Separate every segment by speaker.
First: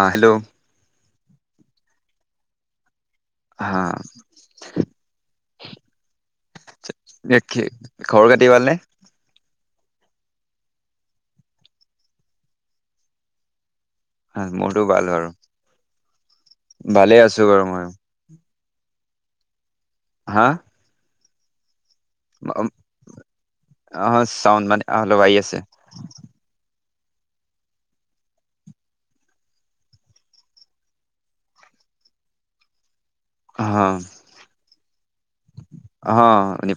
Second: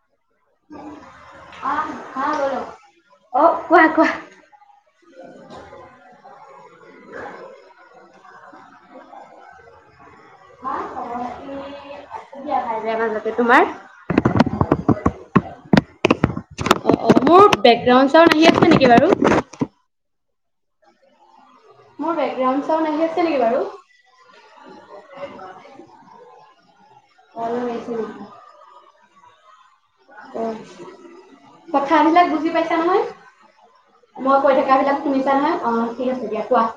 Speaker 1: অঁহ' হেল্ল'।
Speaker 2: [inaudible] অ', কোৱা
Speaker 1: হা'।
Speaker 2: কোৱা।
Speaker 1: খবৰ খাটি ভাল নে?
Speaker 2: [unintelligible] তোমাৰ?
Speaker 1: ভাল, মোৰো ভাল আৰু।
Speaker 2: অ', অ',
Speaker 1: ভালে
Speaker 2: মোৰ
Speaker 1: আছো বাৰু মইয়ো।
Speaker 2: বেকগ্ৰাউণ্ড আহি আছে নেকি বাৰু?
Speaker 1: হা'?
Speaker 2: মোৰ বেকগ্ৰাউণ্ড চাউণ্ড আহি আছে নেকি বাৰু?
Speaker 1: অ চাউণ্ড মানে অলপ আহি আছে
Speaker 2: [unintelligible] অঁ' কথাবিলাক বুজি পাইছা নহয়?
Speaker 1: অ
Speaker 2: মই কৈ থাকাবিলাক শুনিছা নহয়, অঁ' ঠিক
Speaker 1: অ
Speaker 2: আছে দিয়া। কোৱা?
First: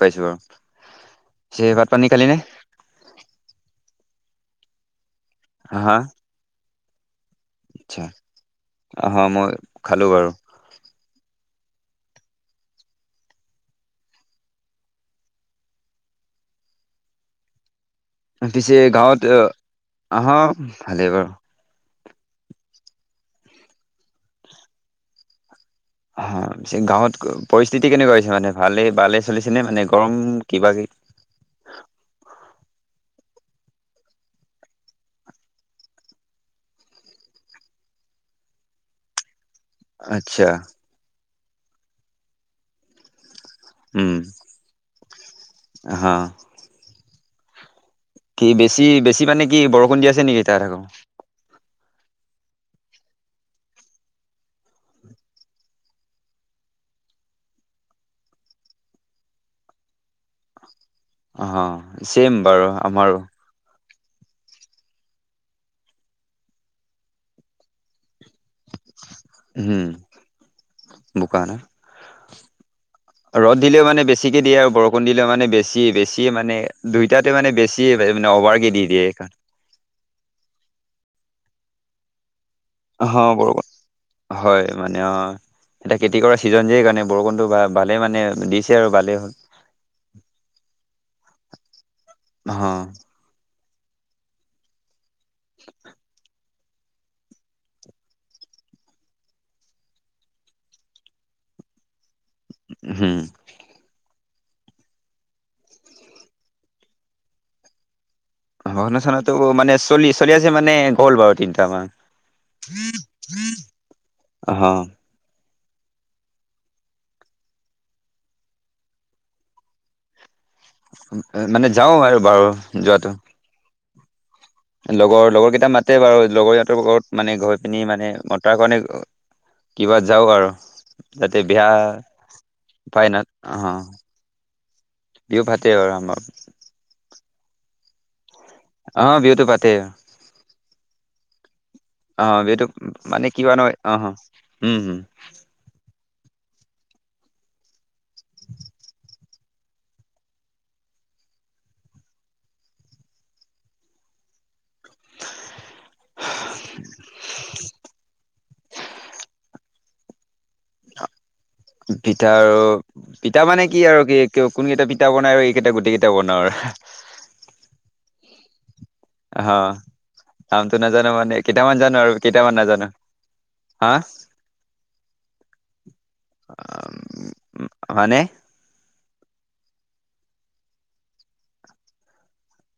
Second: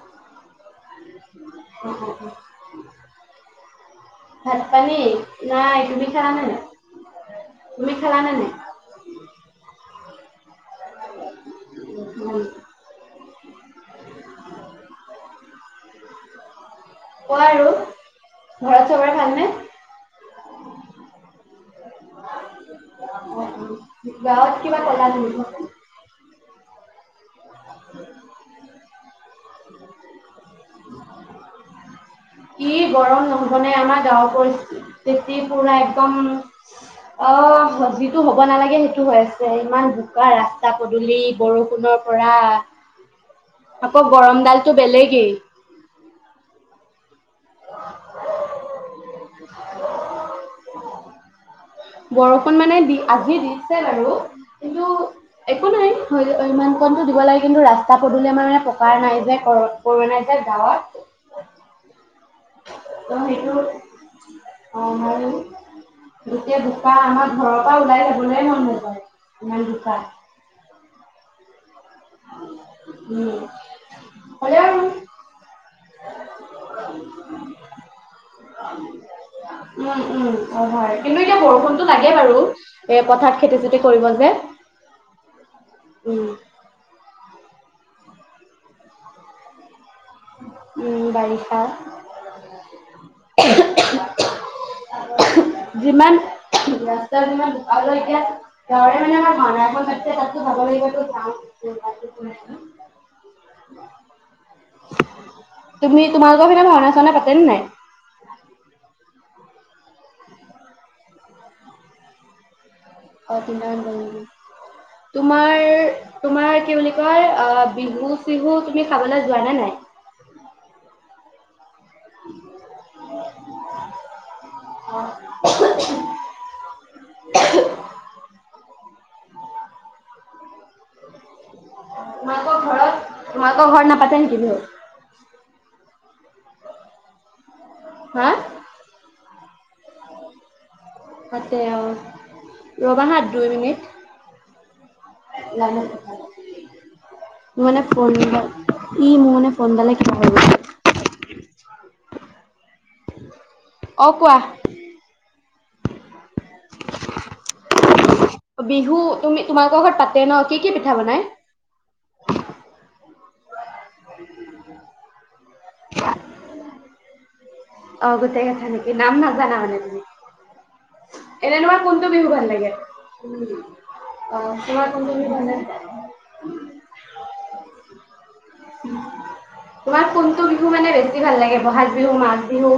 Speaker 2: অ',
Speaker 1: ভাত-পানী
Speaker 2: অ', অ'।
Speaker 1: খালিনে?
Speaker 2: ভাত-পানী নাই।
Speaker 1: হা
Speaker 2: তুমি খালা নে নাই, তুমি খালা নে নাই?
Speaker 1: আহ' হাহ' মই খালোঁ বাৰু।
Speaker 2: [unintelligible] কোৱা আৰু।
Speaker 1: পিছে
Speaker 2: ঘৰত চবৰে
Speaker 1: গাঁৱত
Speaker 2: ভালনে?
Speaker 1: আহা। ভালে বাৰু।
Speaker 2: অ', গাঁৱত কিবা ক'লা [unintelligible]
Speaker 1: অহ', পিছে গাঁৱত পৰিস্থিতি কেনেকুৱা হৈছে? মানে ভালে বালে চলিছে নে? মানে গৰম কিবা
Speaker 2: কি গৰম নহ'বনে, আমাৰ গাঁৱৰ পৰিস্থিতি পূৰা একদম অ', যিটো হ'ব নালাগে সেইটো হৈ আছে। ইমান বোকা
Speaker 1: আচ্ছা
Speaker 2: ৰাস্তা পদূলি বৰষুণৰ পৰা। আকৌ গৰম ডালটো বেলেগেই।
Speaker 1: অহ'। কি বেছি বেছি মানে কি বৰষুণ দি আছে নেকি তাত আকৌ?
Speaker 2: বৰষুণ মানে দি আজি দিছে বাৰু। কিন্তু একো নাই ইমান কণটো দিব লাগে কিন্তু ৰাস্তা পদূলি আমাৰ পকাৰ নাই যে কৰ কৰব নাই ছাৰ গাঁৱত
Speaker 1: অ ছেম বাৰু
Speaker 2: ত
Speaker 1: আমাৰো
Speaker 2: সেইটো অ মই এতিয়া বোকা আমাৰ ঘৰৰ পৰা ওলাই যাবলে মন নোযোৱা হল ইমান
Speaker 1: উম,
Speaker 2: বোকা
Speaker 1: বোকা না
Speaker 2: উম
Speaker 1: ৰদ দিলেও মানে বেছিকে দিয়ে আৰু
Speaker 2: হ'লেও
Speaker 1: বৰষুণ দি মানে বেছি বেছি মানে দুইটাতে মানে বেছি মানে অভাৰ কে দি দিয়ে এইখন
Speaker 2: উম উম অ হয় কিন্তু এতিয়া বৰষুণতটো লাগে বাৰু এ
Speaker 1: অ
Speaker 2: পথাৰত
Speaker 1: বৰ
Speaker 2: খেতি চেতি কৰিব যে
Speaker 1: হয় মানে অ এটা খেতি
Speaker 2: উম
Speaker 1: কৰা ছিজন যে কাৰণে বৰষুণতো ভালেই মানে দিছে আৰু ভালেই হ'ল
Speaker 2: উম বাৰিষা [inaudible]
Speaker 1: অ',
Speaker 2: যিমান ৰাস্তা বিলাক বোকা হয় এতিয়া ত মানে আমাৰ ম এখন তাত তাতো ভাব লাগিবো যা [unintelligible]
Speaker 1: হুম
Speaker 2: [unintelligible] তুমি তোমালোকৰ পিনে ভাওনা চাওনা পাতেনে নাই
Speaker 1: ভাওনা চাওনাটো মানে চলি চলি আছে মানে গ'ল বাৰু তিনটা মান
Speaker 2: অ তিনটামান গ'লনেকি
Speaker 1: অ'।
Speaker 2: তোমাৰ তোমাৰ কি বুলি কয় বিহু চিহু তুমি খাবলৈ যোৱা নে নাই
Speaker 1: মানে যাও আৰু বাৰু যোৱাটো লগৰ লগৰ কেইটা মাতে বাৰু লগৰ ইহঁতৰ ঘৰত মানে গৈ পিনি মানে ম তাৰ কাৰণে কিবা যাওঁ আৰু তাতে বেয়া
Speaker 2: তোমালোকৰ ঘৰত
Speaker 1: ফাইনেল
Speaker 2: তোমালোকৰ
Speaker 1: অ
Speaker 2: ঘৰত নাপাতে নেকি বিহু
Speaker 1: বিহু পাতে আৰু আমাৰ
Speaker 2: হা
Speaker 1: অ বিহুটো পাতে
Speaker 2: পাতে অহ
Speaker 1: অ বিহুটো মানে কি হয় ন অ অ উম হম
Speaker 2: নম [unintelligible] মোৰ মানে ফোন ই মোৰ মানে ফোনডালে কিবা হৈগল অ কোৱা
Speaker 1: [unintelligible]
Speaker 2: বিহু তুমি তোমালোকৰ ঘৰত পাতে ন, কি কি পিঠা বনাই?
Speaker 1: পিঠাৰো পিঠা মানে কি আৰু কি কোন কেইটা পিঠা বনাই আৰু এইকেইটা গোটেই কেইটা বনাও আৰু।
Speaker 2: অ' গোটেই কেইটা নেকি? নাম
Speaker 1: অ
Speaker 2: নাজানা মানে তুমি?
Speaker 1: নামটো নাজানো মানে।
Speaker 2: এনে
Speaker 1: কেইটামান
Speaker 2: তোমাৰ
Speaker 1: জানো
Speaker 2: কোনটো
Speaker 1: আৰু
Speaker 2: বিহু ভাল
Speaker 1: কেইটামান
Speaker 2: লাগে?
Speaker 1: নাজানো। হা
Speaker 2: [unintelligible]
Speaker 1: মানে?
Speaker 2: তোমাৰ কোনটো বিহু মানে বেছি ভাল লাগে? বহাগ বিহু, মাঘ বিহু?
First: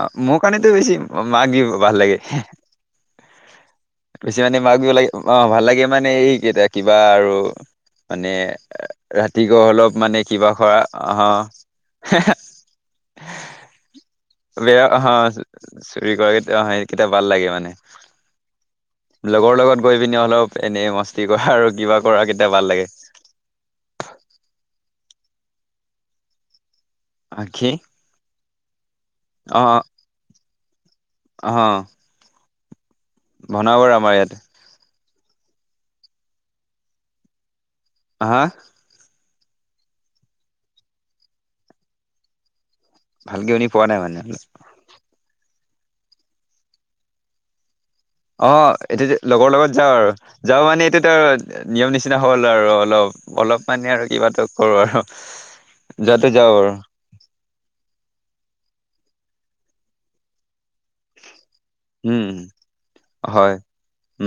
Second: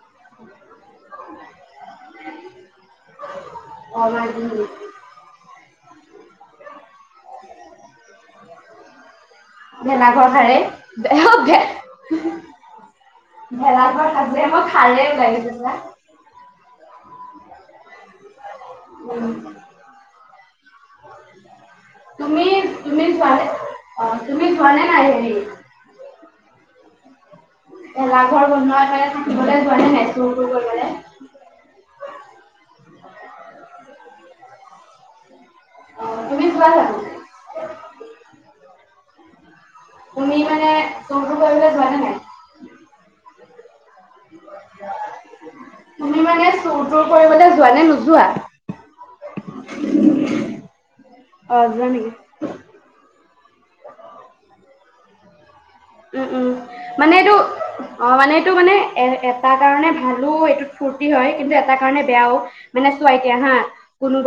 Speaker 1: অ' মোৰ কাৰণেটো বেছি মাঘ বিহু ভাল লাগে। বেছি মানে মাঘ বিহু লাগে, অ' ভাল লাগে মানে এই কেইটা কিবা আৰু মানে ৰাতি গ
Speaker 2: ভেলাঘৰ সাৰে [unintelligible] ভেলাঘৰ সাজ
Speaker 1: [unintelligible] [unintelligible] অ' সেইকেইটা ভাল লাগে মানে লগৰ লগত গৈ পিনি অলপ এনেই মস্তি কৰা আৰু কিবা কৰা
Speaker 2: তুমি
Speaker 1: কিটা ভাল লাগে।
Speaker 2: [unintelligible] অ' তুমি যোৱা নে নাই হেৰি?
Speaker 1: আহ, কি?
Speaker 2: ভেলাঘৰ বনোৱাৰ কাৰণে থাকিবলৈ
Speaker 1: অ
Speaker 2: যোৱা নাই নাই চুৰ কৰিবলৈ
Speaker 1: অ'। বনাও বাৰু আমাৰ ইয়াত।
Speaker 2: অ' তুমি [unintelligible]
Speaker 1: হা?
Speaker 2: তুমি মানে চোৰ টোৰ কৰিবলৈ যোৱা নে নাই?
Speaker 1: ভালকে শুনি পোৱা নাই মানে।
Speaker 2: তুমি মানে চোৰ টোৰ কৰিবলৈ যোৱা নে নোযোৱা?
Speaker 1: অ' এইটো যে লগৰ লগত যাওঁ আৰু। যাওঁ মানে এইটো
Speaker 2: অ
Speaker 1: আৰু
Speaker 2: যোৱা
Speaker 1: নিয়ম
Speaker 2: নেকি?
Speaker 1: নিচিনা হ'ল আৰু অলপ। অলপ মানে আৰু কিবাটো কৰোঁ আৰু।
Speaker 2: উম,
Speaker 1: যোৱাটো
Speaker 2: উম।
Speaker 1: যাওঁ আৰু
Speaker 2: মানে এইটো, অ' মানে এইটো মানে এটা কাৰণে ভালো এইটোত ফূৰ্তি হয় কিন্তু এটা কাৰণে
Speaker 1: উম
Speaker 2: বেয়াও মানে চোৱা এতিয়া
Speaker 1: হয়
Speaker 2: হা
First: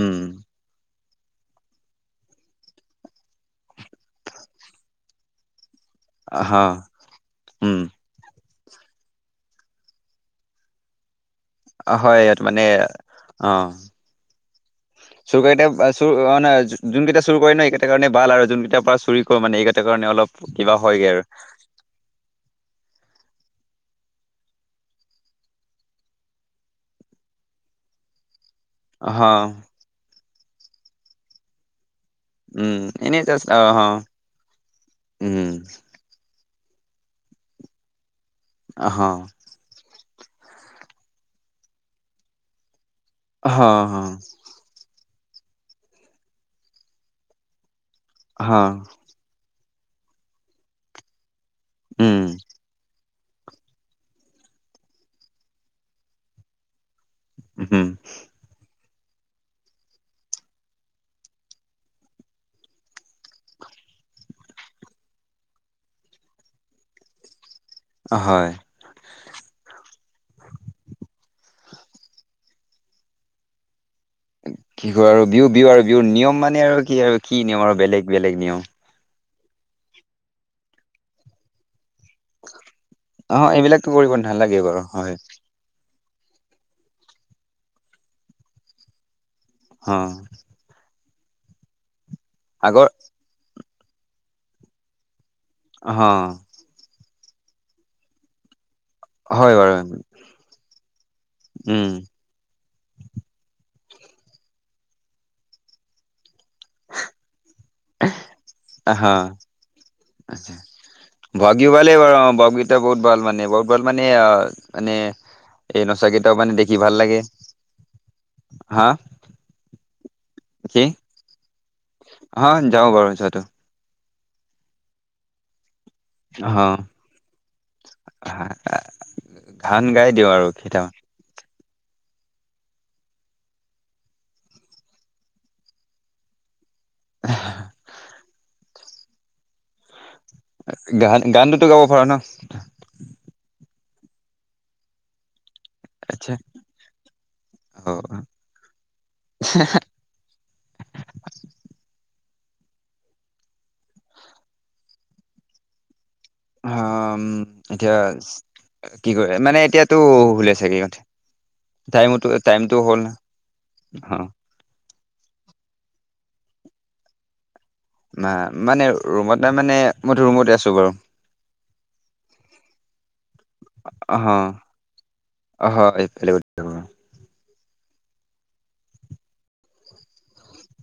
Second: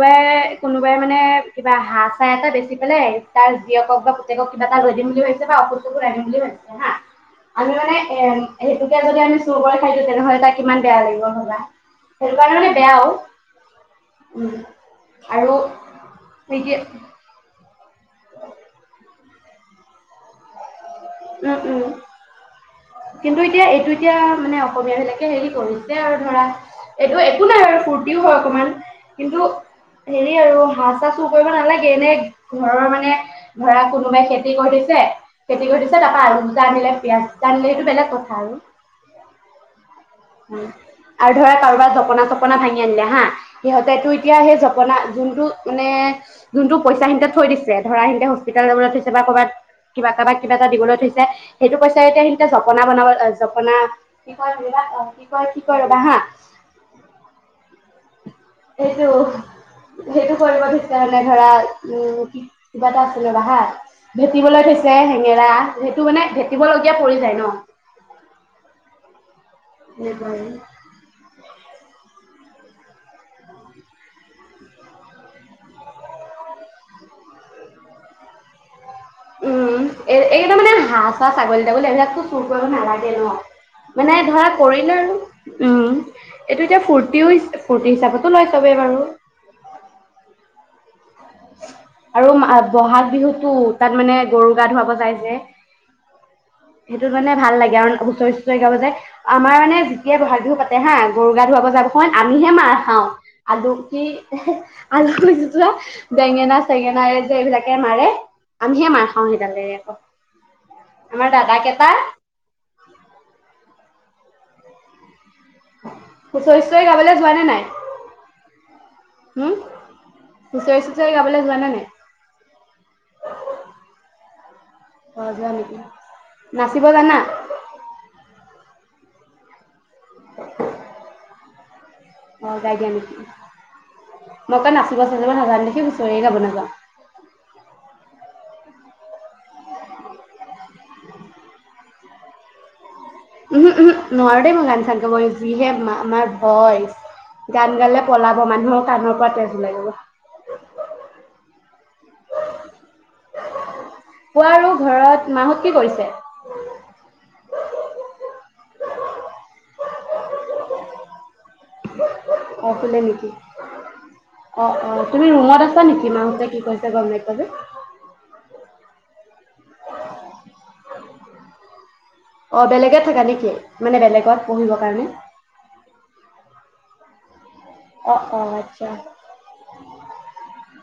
Speaker 1: উম
Speaker 2: কোনোবাই মানে কিবা হাঁহ চাহ এটা বেচি পেলাই তাৰ জীয়েকক বা পুতেকক কিবা এটা লৈ দিম বুলি ভাবিছে বা [unintelligible] [unintelligible] ভাবিছে হা আমি
Speaker 1: উম
Speaker 2: মানে এ সেইটোকে যদি আমি চোৰ কৰি খাই দিও তেনেহ'লে তাৰ কিমান বেয়া লাগিব ন।
Speaker 1: হয়
Speaker 2: সেইটো
Speaker 1: ইয়াত
Speaker 2: কাৰণে মানে বেয়াও উম। আৰু
Speaker 1: চোৰকেইটা চোৰ অ' ন
Speaker 2: এতিয়া
Speaker 1: যোনকেইটা চোৰ কৰে ন এইকেইটা কাৰণে ভাল আৰু যোন কেইটাৰ পৰা চুৰি কৰে মানে এইকেইটাৰ কাৰণে অলপ কিবা হয়গে আৰু। [inaudible]
Speaker 2: উম উম কিন্তু এতিয়া এইটো এতিয়া মানে অসমীয়া বিলাকে হেৰি কৰিছে আৰু ধৰা এইটো একো নাই আৰু ফূৰ্তিও হয় অকণমান। কিন্তু
Speaker 1: অ
Speaker 2: হেৰি আৰু হাঁহ চাহ চোৰ কৰিব নালাগে এনে ঘৰৰ মানে ধৰা কোনোবাই খেতি কৰি থৈছে,
Speaker 1: উম
Speaker 2: খেতি কৰি থৈছে তাৰপৰা আলু দুটা আনিলে, পিয়াঁজ দুটা আনিলে সেইটো বেলেগ কথা আৰু।
Speaker 1: অহ।
Speaker 2: আৰু ধৰা কাৰোবাৰ জপনা চপনা ভাঙি আনিলে হা
Speaker 1: আহা আহা
Speaker 2: সিহঁতেটো এতিয়া সেই জপনা যোনটো মানে, যোনটো পইচা সিহঁতে থৈ দিছে ধৰা সিহঁতে
Speaker 1: আহা
Speaker 2: হস্পিতেল যাবলৈ থৈছে বা, ক'বাত কিবা কা'বাক কিবা এটা দিবলৈ থৈছে। সেইটো পইচা এতিয়া
Speaker 1: উম
Speaker 2: সিখিনিতে জপনা বনাব জপনা কি কয় বিলাক অ কি কয় কি কয় ৰবা হা
Speaker 1: হুম
Speaker 2: এইটো সেইটো কৰিব থৈছে মানে ধৰা উম কিবা এটা আছিলে ৰবা হা ভেটিবলৈ থৈছে হেঙেৰা, সেইটো মানে ভেটিবলগীয়া পৰি যায় ন।
Speaker 1: অ হয়
Speaker 2: [unintelligible]
Speaker 1: কি কয় আৰু বিহু বিহু আৰু বিহুৰ নিয়ম মানে আৰু কি আৰু কি নিয়ম আৰু বেলেগ বেলেগ নিয়ম
Speaker 2: উম, এই, এই তাৰ মানে হাঁহ-চহাঁ ছাগলী-তাগলী এইবিলাক খুব - চুৰ কৰিব নালাগে ন
Speaker 1: অ এইবিলাকতো কৰিব
Speaker 2: মানে ধৰা
Speaker 1: নালাগে বাৰু
Speaker 2: কৰিলে
Speaker 1: হয়
Speaker 2: আৰু উম, এইটো এতিয়া ফূৰ্তিও, ফূৰ্তি হিচাপতো লয় চবে বাৰু।
Speaker 1: অ
Speaker 2: আৰু মা
Speaker 1: আগৰ
Speaker 2: বহাগ বিহুতো তাত মানে গৰু গা ধুৱাব যায় যে
Speaker 1: অঁহ
Speaker 2: সেইটো কাৰণে ভাল লাগে আৰু হুঁচৰি-চুঁচৰি গাব যে।
Speaker 1: হয়
Speaker 2: আমাৰ
Speaker 1: বাৰু
Speaker 2: মানে যেতিয়া বহাগ বিহু পাতে হা, গৰু গা ধুৱাব
Speaker 1: উম
Speaker 2: যাবখন- আমিহে মাৰ খাওঁ আলু কি [unintelligible] বেঙেনা চেঙেনাৰে যে এইবিলাকে মাৰে। আমিহে মাৰ খাওঁ
Speaker 1: হ',
Speaker 2: সেইডালেৰে আকৌ
Speaker 1: [unintelligible] আ',
Speaker 2: আমাৰ
Speaker 1: বহাগ বিহুত।
Speaker 2: দাদাকেইটা
Speaker 1: এতিয়া বহুত ভাল মানে বহুত ভাল মানে অ মানে এই নচাকেইটাও মানে
Speaker 2: হুঁচৰি
Speaker 1: দেখি
Speaker 2: চুচৰি
Speaker 1: ভাল
Speaker 2: গাবলৈ
Speaker 1: লাগে
Speaker 2: যোৱা
Speaker 1: হা
Speaker 2: হুউ হুঁচৰি চুঁচৰি গাবলৈ যোৱা নে নাই
Speaker 1: হা যাওঁ বাৰু যোৱাটো
Speaker 2: অ যোৱা নেকি
Speaker 1: হ'
Speaker 2: নাচিব জানা
Speaker 1: ঘান গাই দিওঁ আৰু কেইটামান।
Speaker 2: অঁ গাই দিয়া নিচিনা, মই আকৌ নাচিব-চাচিব নাজানো দেখি হুঁচৰিয়ে গাব নাযাওঁ
Speaker 1: [unintelligible] গান-গানটোতো গাব পৰা ন'।
Speaker 2: উমহু' উমহু' নোৱাৰো দেই মই গান চান খাবলে, যিহে মাত। আমাৰ
Speaker 1: আচ্ছা
Speaker 2: ভইচ গান
Speaker 1: অ
Speaker 2: গালে পলাব মানুহৰ কাণৰ পৰা তেজ ওলাই যাব কোৱা ৰু ঘৰত মাহঁত কি কৰিছে?
Speaker 1: হম এতিয়া কি কৰে মানে এতিয়াতো শুলে ছাগে ইহঁতে টাইমতো টাইমটো
Speaker 2: অ
Speaker 1: হ'ল
Speaker 2: শুলে
Speaker 1: ন
Speaker 2: নেকি
Speaker 1: অ
Speaker 2: অ অ তুমি ৰুমত আছা নেকি, মাহতে কি কৰিছে গম নাইপোৱা যে?
Speaker 1: না মানে ৰুমত নাই মানে মইটো ৰুমতে আছো বাৰু
Speaker 2: অহ, বেলেগেত থাকা নেকি? মানে
Speaker 1: অ
Speaker 2: বেলেগত পঢ়িব কাৰণে।
Speaker 1: [unintelligible]
Speaker 2: অ' অ' আচ্ছা।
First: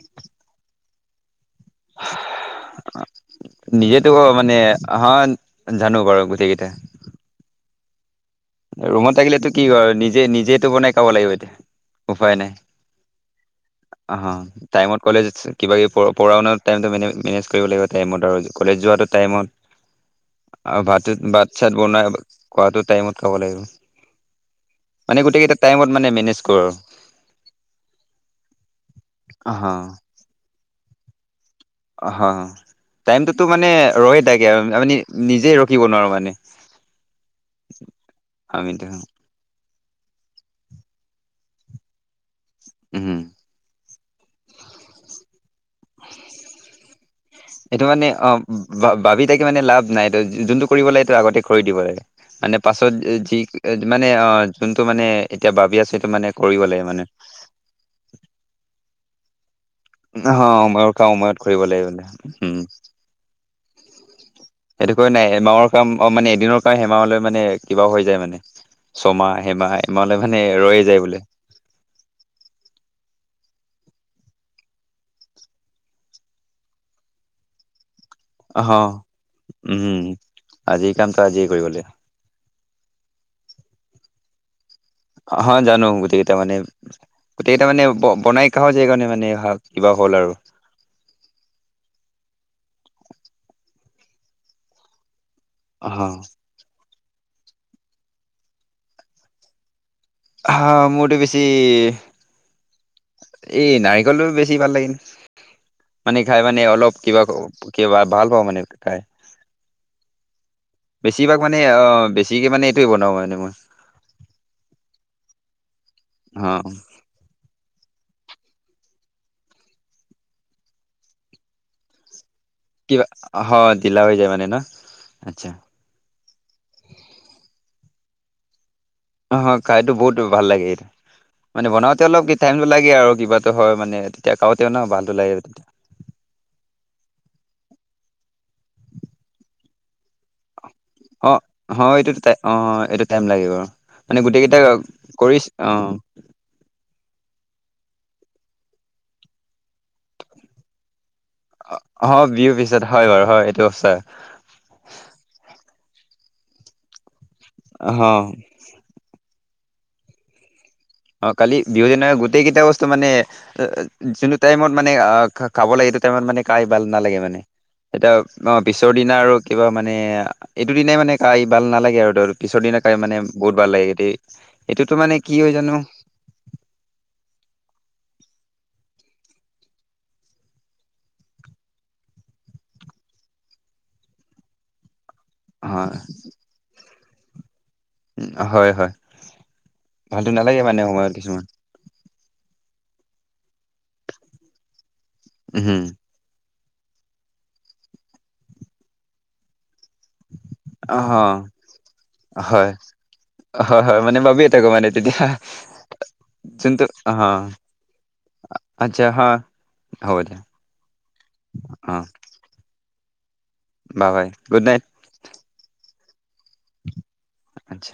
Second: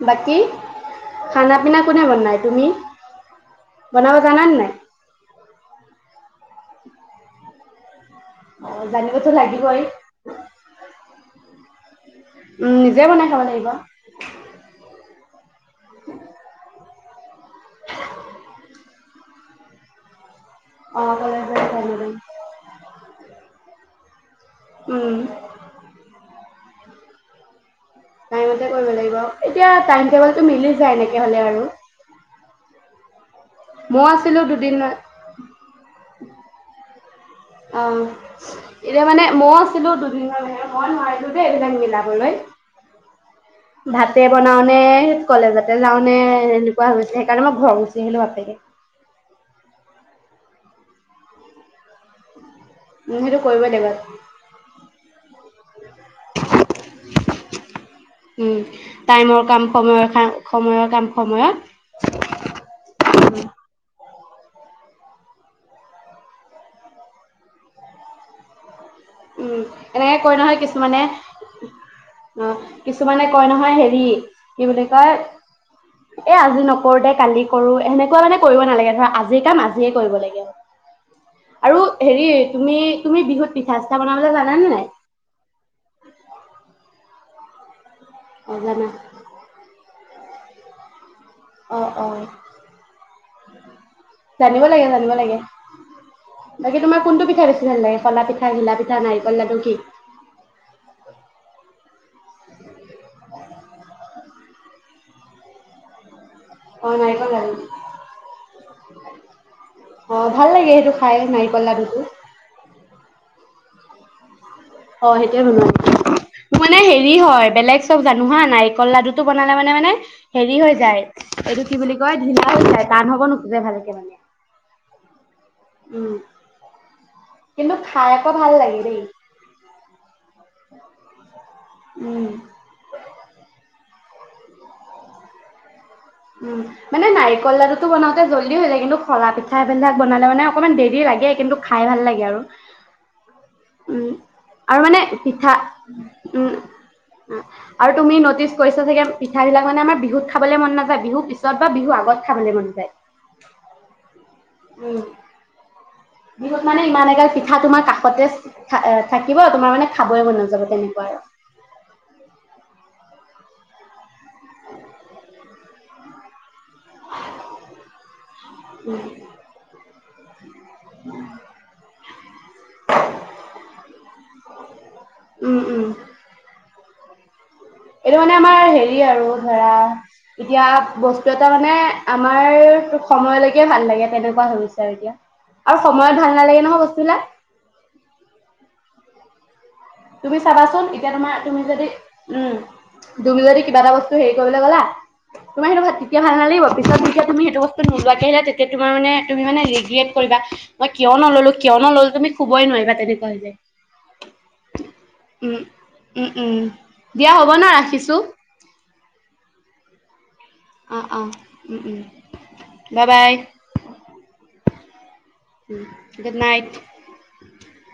Speaker 2: বাকী খানা-পিনা? কোনে বনাই তুমি, বনাব জানানে নাই?
Speaker 1: অ'হ জানো বাৰু গোটেই কেইটা
Speaker 2: অ
Speaker 1: ৰুমত
Speaker 2: জানিবতো
Speaker 1: থাকিলেতো কি
Speaker 2: লাগিবই।
Speaker 1: হয়, নিজ- জে, নিজেতো বনাই খাব লাগিব এতিয়া। উপায় নাই।
Speaker 2: উম নিজে বনাই খাব লাগিব।
Speaker 1: হ'। টাইমত কলেজ কিবাকিবি প-পঢ়া-শুনা টাইমটো মেনে-মেনেজ কৰিব লাগিব টাইমত আৰু। কলেজ যোৱাটো টাইমত - [inaudible] আৰু ভাতত ভাত চাত বনাই খোৱাটো টাইমত খাব লাগিব
Speaker 2: উম
Speaker 1: মানে গোটেই কেইটা টাইমত মানে মেনেজ কৰোঁ আৰু
Speaker 2: টাইমতে কৰিব লাগিব এতিয়া
Speaker 1: হা
Speaker 2: টাইম টেবুলটো মিলি যায় এনেকে হ'লে আৰু
Speaker 1: অ হ টাইমটোতো মানে
Speaker 2: মই
Speaker 1: ৰয়ে
Speaker 2: আছিলো
Speaker 1: থাকে আৰু
Speaker 2: দুদিন
Speaker 1: আমি নিজে ৰখিব নোৱাৰো মানে
Speaker 2: অ
Speaker 1: আমিতো
Speaker 2: এতিয়া মানে মই আছিলোঁ দুদিন মান মই নোৱাৰিলোঁ দেই টাইম মিলাবলৈ
Speaker 1: উম
Speaker 2: ভাতে বনাওনে কলেজতে যাওঁ নে এনেকুৱা হৈ গৈছিলে সেইকাৰণে মই ঘৰ গুচি আহিলোঁ বাপেকে
Speaker 1: ভা ভাবি থাকি মানে লাভ নাই এইটো যোনটো কৰিব লাগে সেইটো আগতে কৰি দিব লাগে মানে পাছত
Speaker 2: উম
Speaker 1: যি
Speaker 2: সেইটো কৰিবই লাগিব
Speaker 1: মানে অ যোনটো মানে এতিয়া ভাবি আছো সেইটো মানে কৰিব লাগে মানে
Speaker 2: উম টাইমৰ কাম সময়ৰ সময়ৰ কাম
Speaker 1: কৰিব
Speaker 2: সময়ত
Speaker 1: লাগে উম
Speaker 2: উম
Speaker 1: সেইটো কাৰণে এমাহৰ কাম অ মানে এদিনৰ কাম এমাহলে মানে কিবা হৈ যায় মানে ছমাহ
Speaker 2: উম,
Speaker 1: এমাহ এমাহলে
Speaker 2: এনেকে কয়
Speaker 1: মানে
Speaker 2: নহয়
Speaker 1: ৰৈ
Speaker 2: কিছুমানে
Speaker 1: যায় বোলে
Speaker 2: অ কিছুমানে কয় নহয় হেৰি কি বুলি কয় এ আজি নকৰোঁ দে কালি কৰো সেনেকুৱা মানে কৰিব
Speaker 1: অহ
Speaker 2: নালাগে ধৰা আজিৰ কাম আজিয়ে
Speaker 1: উম
Speaker 2: কৰিব লাগে
Speaker 1: আজিৰ কামটো আজিয়ে কৰিব
Speaker 2: আৰু
Speaker 1: লাগে
Speaker 2: হেৰি তুমি তুমি বিহুত পিঠা চিঠা বনাবলে জানা নে নাই
Speaker 1: অহ জানো গোটেই কেইটা মানে গোটেই কেইটা মানে ব বনাই
Speaker 2: অ'
Speaker 1: খাওঁ যে
Speaker 2: জানা।
Speaker 1: সেই কাৰণে মানে ভাগ কিবা হ'ল আৰু
Speaker 2: অ অ জানিব লাগে জানিব লাগে
Speaker 1: অ হ
Speaker 2: বাকী তোমাৰ কোনটো পিঠা বেছি ভাল লাগে খোলা পিঠা, ঘিলা পিঠা, নাৰিকল লাডু কি
Speaker 1: হা মোৰতো বেছি এই নাৰিকল লাডু বেছি ভাল লাগে মানে খাই মানে অলপ
Speaker 2: অ'
Speaker 1: কিবা
Speaker 2: নাৰিকল লাডু।
Speaker 1: কিবা ভাল পাওঁ মানে খাই
Speaker 2: অ ভাল লাগে সেইটো খাই
Speaker 1: বেছিভাগ মানে
Speaker 2: নাৰিকল
Speaker 1: অ
Speaker 2: লাডুটো
Speaker 1: বেছিকে মানে এইটোয়ে বনাব জানো মই
Speaker 2: অ সেইটোয়ে বনাও
Speaker 1: অ
Speaker 2: মানে হেৰি হেৰি হয় বেলেগ চব জানো হা নাৰিকল লাডুটো বনালে মানে মানে হেৰি হৈ যায় এইটো কি বুলি কয় ঢিলা হৈ যায় টান হ'ব নোখোজে ভালকে মানে
Speaker 1: সেইটোৱে মানে ন আচ্ছা
Speaker 2: উম কিন্তু খাই আকৌ ভাল লাগে দেই
Speaker 1: অ খাইতো বহুত ভাল লাগে এইটো মানে বনাওঁতে অলপ
Speaker 2: উম
Speaker 1: টাইম লাগে আৰু কিবা হয় মানে তেতিয়া খাওঁতে ন ভালটো লাগে আৰু তেতিয়া
Speaker 2: উম মানে নাৰিকল লাডুটো বনাওঁতে জল্দি হৈ যায় কিন্তু খোলা পিঠা এইবিলাক বনালে মানে অকমাণ দেৰি লাগে
Speaker 1: অ
Speaker 2: কিন্তু খাই
Speaker 1: হয়
Speaker 2: ভাল
Speaker 1: এইটো
Speaker 2: লাগে
Speaker 1: টাই
Speaker 2: আৰু
Speaker 1: অ এইটো টাইম লাগিব
Speaker 2: উম
Speaker 1: মানে গোটেই কেইটা
Speaker 2: আৰু মানে
Speaker 1: কৰিছ
Speaker 2: পিঠা
Speaker 1: অ
Speaker 2: উম আৰু তুমি নটিচ কৰিছা চাগে পিঠা বিলাক মানে আমাৰ বিহুত খাবলে মন নাযায় নাযায় বিহুৰ পিছত বা বিহু
Speaker 1: অ
Speaker 2: আগত
Speaker 1: বিহুৰ
Speaker 2: খাবলে মন
Speaker 1: পিছত
Speaker 2: যায়
Speaker 1: হয় বাৰু হয় [unintelligible]
Speaker 2: উ, বিহুত মানে ইমান এগাল পিঠা তোমাৰ
Speaker 1: অ
Speaker 2: কাষতে থাকিব, তোমাৰ মানে খাবই মন নাযাব তেনেকুৱা। আৰু।
Speaker 1: অ', কালি বিহু দিনা গোটেই কেইটা বস্তু মানে যোনটো টাইমত মানে আহ খাব লাগে, সেইটো টাইমত মানে খাই ভাল নালাগে মানে। এতিয়া অ', পিছৰ দিনা আৰু কিবা মানে এইটো দিনাই মানে কাই ভাল নালাগে আৰু পিছৰ দিনা কাই মানে বহুত ভাল লাগে এ এইটোতো মানে কি হয়
Speaker 2: উম
Speaker 1: জানো
Speaker 2: উম এইটো মানে আমাৰ হেৰি দি আৰু ধৰা এতিয়া বস্তু এটা মানে আমাৰ সময়লৈকে ভাল লাগে তেনেকুৱা হৈছে আৰু এতিয়া। আৰু
Speaker 1: হয়
Speaker 2: সময়ত ভাল নালাগে নহয় বস্তুবিলাক।
Speaker 1: উ হয় হয়। ভালতো
Speaker 2: তুমি
Speaker 1: নালাগে মানে
Speaker 2: চাবাচোন এতিয়া
Speaker 1: সময়ত
Speaker 2: তোমাৰ
Speaker 1: কিছুমান
Speaker 2: তুমি যদি উম, তুমি যদি কিবা এটা বস্তু হেৰি কৰিবলৈ গলা, তোমাৰ
Speaker 1: উম
Speaker 2: সেইটো তেতিয়া ভাল নালাগিব পিছত যেতিয়া তুমি সেইটো বস্তুো [unintelligible] তেতিয়া তমাৰ মে তুমি মানে ৰিগ্ৰেট কৰিবা। মই
Speaker 1: অ
Speaker 2: কিয় নললো, কিয় নললো তুমি
Speaker 1: হয়
Speaker 2: শুবই নোৱাৰিবা তেনেকুৱা হৈছে যে
Speaker 1: হয় হয়, মানে ভাবিয়ে থাকো মানে তেতিয়া
Speaker 2: উম, উম,
Speaker 1: জোনটো,
Speaker 2: দিয়া
Speaker 1: অ'।
Speaker 2: হ'ব ন ৰাখিছোঁ।
Speaker 1: আচ্ছা হা হ'ব দিয়া।
Speaker 2: অ', অ', উম,
Speaker 1: অ
Speaker 2: উম, bye bye.
Speaker 1: Bye bye, good night.
Speaker 2: Good night.
Speaker 1: আতছা।